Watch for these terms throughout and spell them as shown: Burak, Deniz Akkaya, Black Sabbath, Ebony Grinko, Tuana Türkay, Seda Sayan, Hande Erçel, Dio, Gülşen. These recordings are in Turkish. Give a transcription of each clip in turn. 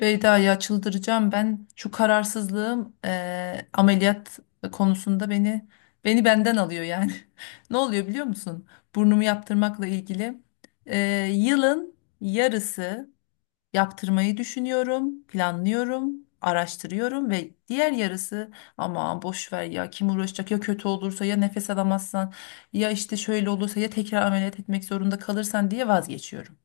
Beyda ya çıldıracağım ben şu kararsızlığım ameliyat konusunda beni benden alıyor yani. Ne oluyor biliyor musun? Burnumu yaptırmakla ilgili yılın yarısı yaptırmayı düşünüyorum, planlıyorum, araştırıyorum ve diğer yarısı aman boş ver ya kim uğraşacak ya kötü olursa ya nefes alamazsan ya işte şöyle olursa ya tekrar ameliyat etmek zorunda kalırsan diye vazgeçiyorum.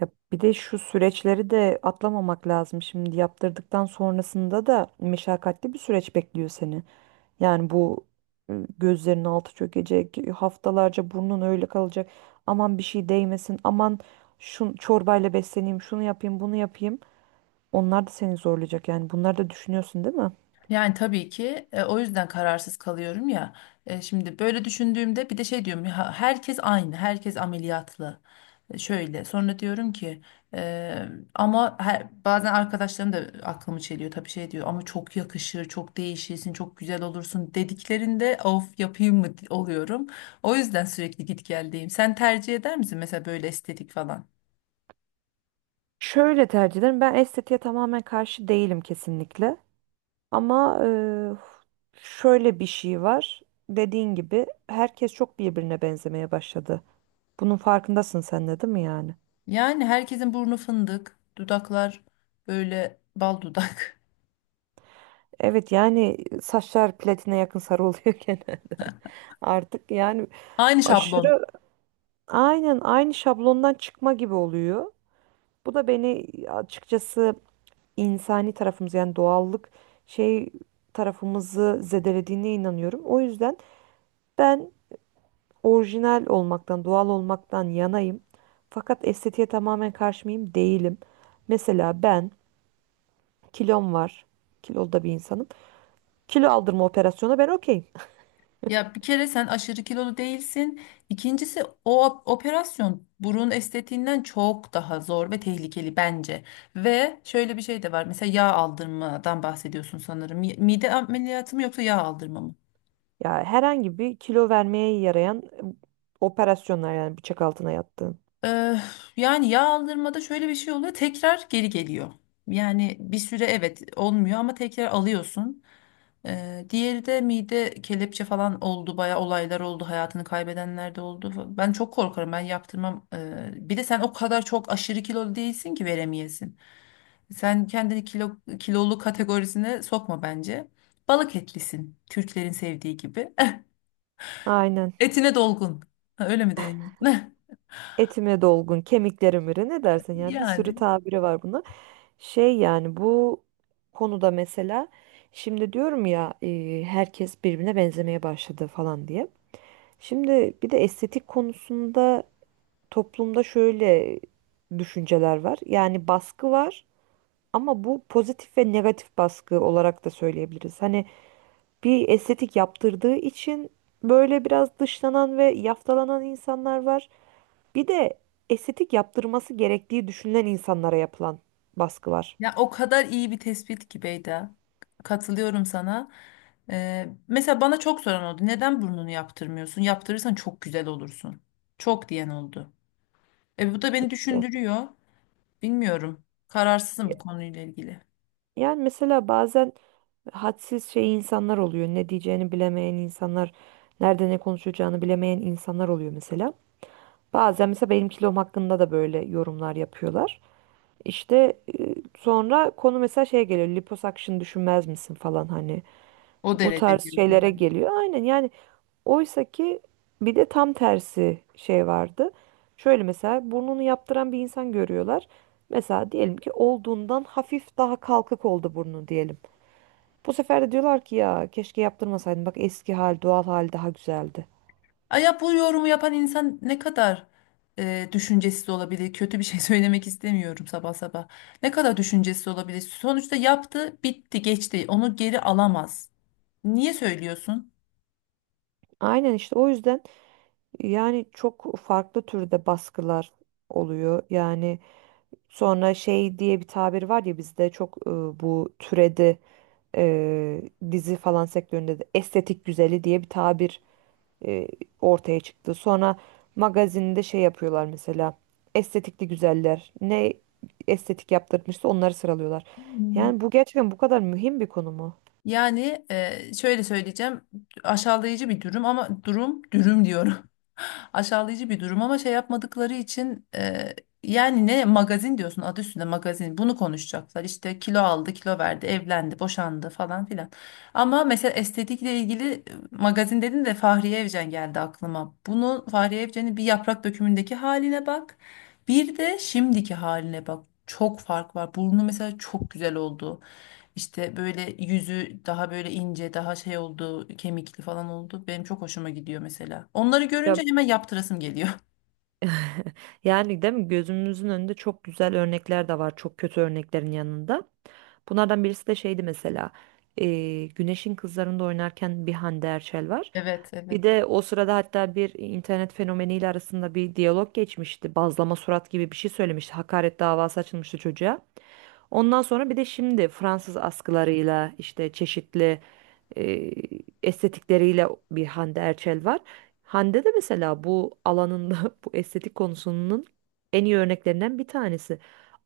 Ya bir de şu süreçleri de atlamamak lazım. Şimdi yaptırdıktan sonrasında da meşakkatli bir süreç bekliyor seni. Yani bu gözlerinin altı çökecek, haftalarca burnun öyle kalacak. Aman bir şey değmesin, aman şu çorbayla besleneyim, şunu yapayım, bunu yapayım. Onlar da seni zorlayacak yani. Bunları da düşünüyorsun değil mi? Yani tabii ki o yüzden kararsız kalıyorum ya. Şimdi böyle düşündüğümde bir de şey diyorum ya herkes aynı, herkes ameliyatlı. Şöyle sonra diyorum ki e, ama her, bazen arkadaşlarım da aklımı çeliyor tabii şey diyor ama çok yakışır, çok değişirsin, çok güzel olursun dediklerinde of yapayım mı oluyorum. O yüzden sürekli git geldeyim. Sen tercih eder misin mesela böyle estetik falan? Şöyle tercih ederim. Ben estetiğe tamamen karşı değilim kesinlikle. Ama şöyle bir şey var. Dediğin gibi herkes çok birbirine benzemeye başladı. Bunun farkındasın sen de değil mi yani? Yani herkesin burnu fındık, dudaklar böyle bal dudak. Evet yani saçlar platine yakın sarı oluyor gene artık. Yani Aynı şablon. aşırı aynen aynı şablondan çıkma gibi oluyor. Bu da beni açıkçası insani tarafımız yani doğallık şey tarafımızı zedelediğine inanıyorum. O yüzden ben orijinal olmaktan, doğal olmaktan yanayım. Fakat estetiğe tamamen karşı mıyım? Değilim. Mesela ben kilom var. Kilolu da bir insanım. Kilo aldırma operasyonu ben okeyim. Ya bir kere sen aşırı kilolu değilsin. İkincisi o operasyon burun estetiğinden çok daha zor ve tehlikeli bence. Ve şöyle bir şey de var. Mesela yağ aldırmadan bahsediyorsun sanırım. Mide ameliyatı mı yoksa yağ aldırma mı? Ya herhangi bir kilo vermeye yarayan operasyonlar yani bıçak altına yattığın. Ee, Yani yağ aldırmada şöyle bir şey oluyor. Tekrar geri geliyor. Yani bir süre evet olmuyor ama tekrar alıyorsun. Diğeri de mide kelepçe falan oldu. Bayağı olaylar oldu. Hayatını kaybedenler de oldu. Ben çok korkarım. Ben yaptırmam. Bir de sen o kadar çok aşırı kilolu değilsin ki veremeyesin. Sen kendini kilolu kategorisine sokma bence. Balık etlisin. Türklerin sevdiği gibi. Aynen. Etine dolgun. Ha, öyle mi deniyor? Etime dolgun, kemiklerim iri ne dersin yani bir sürü Yani. tabiri var buna. Şey yani bu konuda mesela şimdi diyorum ya herkes birbirine benzemeye başladı falan diye. Şimdi bir de estetik konusunda toplumda şöyle düşünceler var. Yani baskı var ama bu pozitif ve negatif baskı olarak da söyleyebiliriz. Hani bir estetik yaptırdığı için böyle biraz dışlanan ve yaftalanan insanlar var. Bir de estetik yaptırması gerektiği düşünülen insanlara yapılan baskı var. Ya o kadar iyi bir tespit ki Beyda. Katılıyorum sana. Mesela bana çok soran oldu. Neden burnunu yaptırmıyorsun? Yaptırırsan çok güzel olursun. Çok diyen oldu. E bu da beni düşündürüyor. Bilmiyorum. Kararsızım bu konuyla ilgili. Yani mesela bazen hadsiz şey insanlar oluyor. Ne diyeceğini bilemeyen insanlar, nerede ne konuşacağını bilemeyen insanlar oluyor mesela. Bazen mesela benim kilom hakkında da böyle yorumlar yapıyorlar. İşte sonra konu mesela şeye geliyor. Liposuction düşünmez misin falan hani. O Bu derece tarz diyorsun şeylere yani. geliyor. Aynen yani oysa ki bir de tam tersi şey vardı. Şöyle mesela burnunu yaptıran bir insan görüyorlar. Mesela diyelim ki olduğundan hafif daha kalkık oldu burnu diyelim. Bu sefer de diyorlar ki ya keşke yaptırmasaydın. Bak eski hal, doğal hal daha güzeldi. Ay ya bu yorumu yapan insan ne kadar düşüncesiz olabilir? Kötü bir şey söylemek istemiyorum sabah sabah. Ne kadar düşüncesiz olabilir? Sonuçta yaptı, bitti, geçti. Onu geri alamaz. Niye söylüyorsun? Aynen işte o yüzden yani çok farklı türde baskılar oluyor. Yani sonra şey diye bir tabir var ya bizde çok bu türedi. e, Dizi falan sektöründe de estetik güzeli diye bir tabir e, ortaya çıktı. Sonra magazinde şey yapıyorlar mesela estetikli güzeller ne estetik yaptırmışsa onları sıralıyorlar. Yani bu gerçekten bu kadar mühim bir konu mu? Yani şöyle söyleyeceğim aşağılayıcı bir durum ama durum dürüm diyorum. Aşağılayıcı bir durum ama şey yapmadıkları için yani ne magazin diyorsun adı üstünde magazin bunu konuşacaklar işte kilo aldı kilo verdi evlendi boşandı falan filan. Ama mesela estetikle ilgili magazin dedin de Fahriye Evcen geldi aklıma. Bunu Fahriye Evcen'in bir yaprak dökümündeki haline bak bir de şimdiki haline bak çok fark var burnu mesela çok güzel oldu. İşte böyle yüzü daha böyle ince, daha şey oldu, kemikli falan oldu. Benim çok hoşuma gidiyor mesela. Onları görünce hemen yaptırasım geliyor. Yani değil mi gözümüzün önünde çok güzel örnekler de var çok kötü örneklerin yanında. Bunlardan birisi de şeydi mesela Güneş'in Kızları'nda oynarken bir Hande Erçel var. Evet, Bir evet. de o sırada hatta bir internet fenomeniyle arasında bir diyalog geçmişti. Bazlama surat gibi bir şey söylemişti. Hakaret davası açılmıştı çocuğa. Ondan sonra bir de şimdi Fransız askılarıyla işte çeşitli e, estetikleriyle bir Hande Erçel var. Hande de mesela bu alanında bu estetik konusunun en iyi örneklerinden bir tanesi.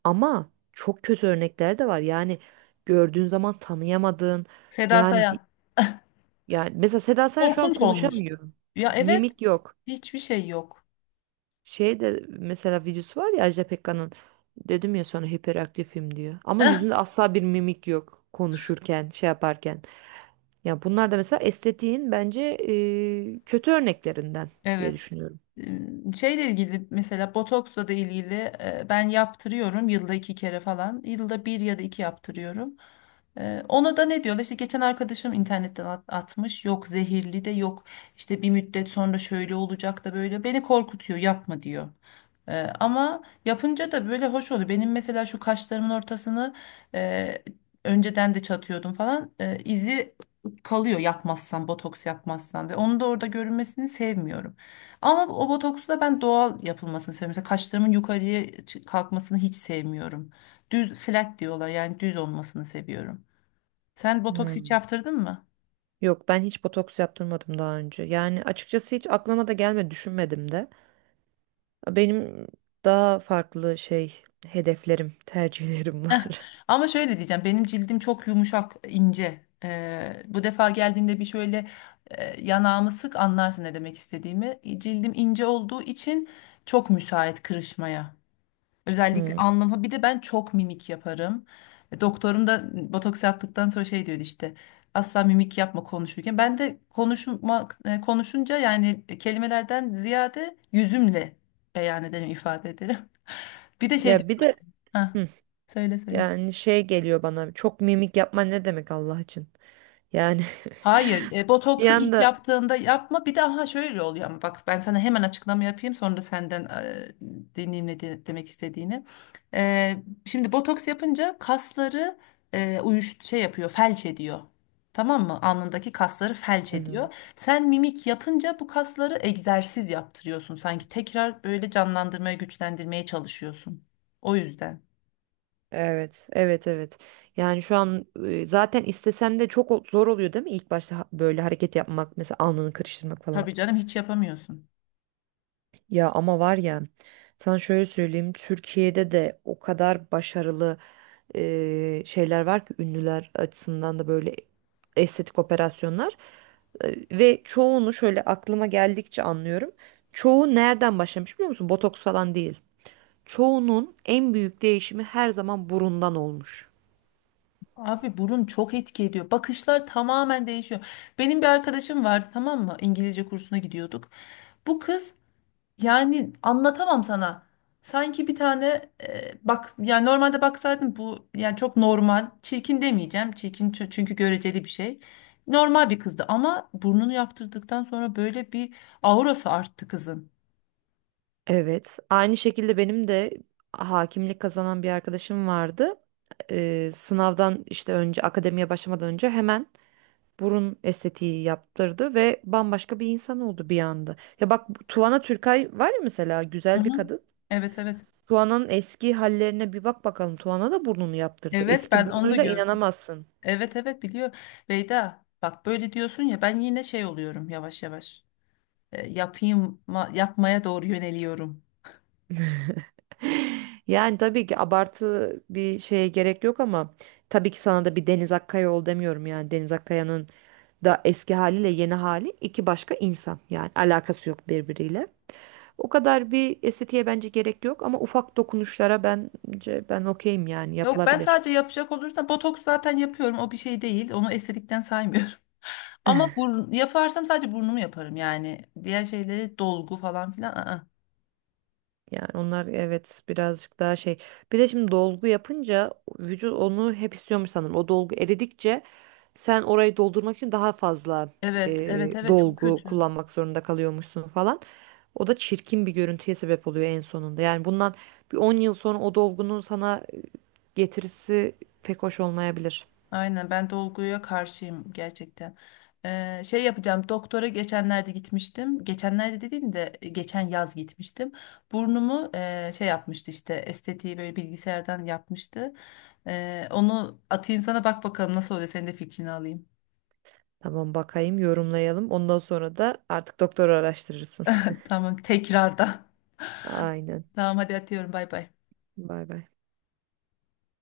Ama çok kötü örnekler de var. Yani gördüğün zaman tanıyamadığın Seda yani Sayan. yani mesela Seda Sayan şu an Korkunç olmuş. konuşamıyor. Ya evet, Mimik yok. hiçbir şey yok. Şey de mesela videosu var ya Ajda Pekkan'ın dedim ya sana hiperaktifim diyor. Ama Eh, yüzünde asla bir mimik yok konuşurken, şey yaparken. Ya bunlar da mesela estetiğin bence kötü örneklerinden diye evet. düşünüyorum. Şeyle ilgili mesela botoksla da ilgili ben yaptırıyorum yılda iki kere falan. Yılda bir ya da iki yaptırıyorum. E, ona da ne diyorlar? İşte geçen arkadaşım internetten atmış. Yok zehirli de yok. İşte bir müddet sonra şöyle olacak da böyle. Beni korkutuyor, yapma diyor. Ama yapınca da böyle hoş oluyor. Benim mesela şu kaşlarımın ortasını e, önceden de çatıyordum falan. E, izi kalıyor yapmazsam, botoks yapmazsam ve onu da orada görünmesini sevmiyorum. Ama o botoksu da ben doğal yapılmasını seviyorum. Mesela kaşlarımın yukarıya kalkmasını hiç sevmiyorum. Düz flat diyorlar yani düz olmasını seviyorum. Sen botoks hiç Hmm. yaptırdın mı? Yok ben hiç botoks yaptırmadım daha önce. Yani açıkçası hiç aklıma da gelmedi, düşünmedim de. Benim daha farklı şey hedeflerim, tercihlerim var. Ama şöyle diyeceğim benim cildim çok yumuşak ince. Bu defa geldiğinde bir şöyle yanağımı sık anlarsın ne demek istediğimi. E, cildim ince olduğu için çok müsait kırışmaya. Özellikle Hmm. alnıma bir de ben çok mimik yaparım. E, doktorum da botoks yaptıktan sonra şey diyordu işte asla mimik yapma konuşurken. Ben de konuşmak konuşunca yani kelimelerden ziyade yüzümle beyan ederim ifade ederim. Bir de şey Ya diyorum bir de mesela. Hah, hı, söyle söyle. yani şey geliyor bana. Çok mimik yapman ne demek Allah için? Yani Hayır, bir botoksu ilk anda. yaptığında yapma. Bir de aha şöyle oluyor ama bak ben sana hemen açıklama yapayım sonra senden dinleyeyim ne demek istediğini. E, Şimdi botoks yapınca kasları e, uyuş şey yapıyor, felç ediyor. Tamam mı? Alnındaki kasları felç Hı hı. ediyor. Sen mimik yapınca bu kasları egzersiz yaptırıyorsun. Sanki tekrar böyle canlandırmaya, güçlendirmeye çalışıyorsun. O yüzden. Evet, evet, evet. Yani şu an zaten istesen de çok zor oluyor değil mi? İlk başta böyle hareket yapmak, mesela alnını karıştırmak falan. Tabii canım hiç yapamıyorsun. Ya ama var ya, sana şöyle söyleyeyim, Türkiye'de de o kadar başarılı şeyler var ki ünlüler açısından da böyle estetik operasyonlar. E, ve çoğunu şöyle aklıma geldikçe anlıyorum. Çoğu nereden başlamış biliyor musun? Botoks falan değil. Çoğunun en büyük değişimi her zaman burundan olmuş. Abi burun çok etki ediyor. Bakışlar tamamen değişiyor. Benim bir arkadaşım vardı tamam mı? İngilizce kursuna gidiyorduk. Bu kız yani anlatamam sana. Sanki bir tane bak yani normalde baksaydım bu yani çok normal. Çirkin demeyeceğim. Çirkin çünkü göreceli bir şey. Normal bir kızdı ama burnunu yaptırdıktan sonra böyle bir aurası arttı kızın. Evet. Aynı şekilde benim de hakimlik kazanan bir arkadaşım vardı. Sınavdan işte önce akademiye başlamadan önce hemen burun estetiği yaptırdı ve bambaşka bir insan oldu bir anda. Ya bak bu Tuana Türkay var ya mesela Hı güzel bir hı. kadın. Evet, evet. Tuana'nın eski hallerine bir bak bakalım. Tuana da burnunu yaptırdı. Evet, Eski ben onu da burnuyla gördüm. inanamazsın. Evet, evet, biliyorum. Beyda bak böyle diyorsun ya ben yine şey oluyorum yavaş yavaş. Yapayım yapmaya doğru yöneliyorum. Yani tabii ki abartı bir şeye gerek yok ama tabii ki sana da bir Deniz Akkaya ol demiyorum yani Deniz Akkaya'nın da eski haliyle yeni hali iki başka insan yani alakası yok birbiriyle. O kadar bir estetiğe bence gerek yok ama ufak dokunuşlara bence ben okeyim yani Yok ben yapılabilir. sadece yapacak olursam botoks zaten yapıyorum o bir şey değil onu estetikten saymıyorum. Ama burun, yaparsam sadece burnumu yaparım yani diğer şeyleri dolgu falan filan. I Yani onlar evet birazcık daha şey. Bir de şimdi dolgu yapınca vücut onu hep istiyormuş sanırım. O dolgu eridikçe sen orayı doldurmak için daha fazla Evet, evet, evet, çok dolgu kötü. kullanmak zorunda kalıyormuşsun falan. O da çirkin bir görüntüye sebep oluyor en sonunda. Yani bundan bir 10 yıl sonra o dolgunun sana getirisi pek hoş olmayabilir. Aynen ben dolguya karşıyım gerçekten. Şey yapacağım doktora geçenlerde gitmiştim. Geçenlerde dediğim de geçen yaz gitmiştim. Burnumu şey yapmıştı işte estetiği böyle bilgisayardan yapmıştı. Onu atayım sana bak bakalım nasıl oluyor senin de fikrini alayım. Tamam bakayım yorumlayalım. Ondan sonra da artık doktora araştırırsın. Tamam tekrardan. Aynen. Tamam hadi atıyorum bay bay. Bay bay.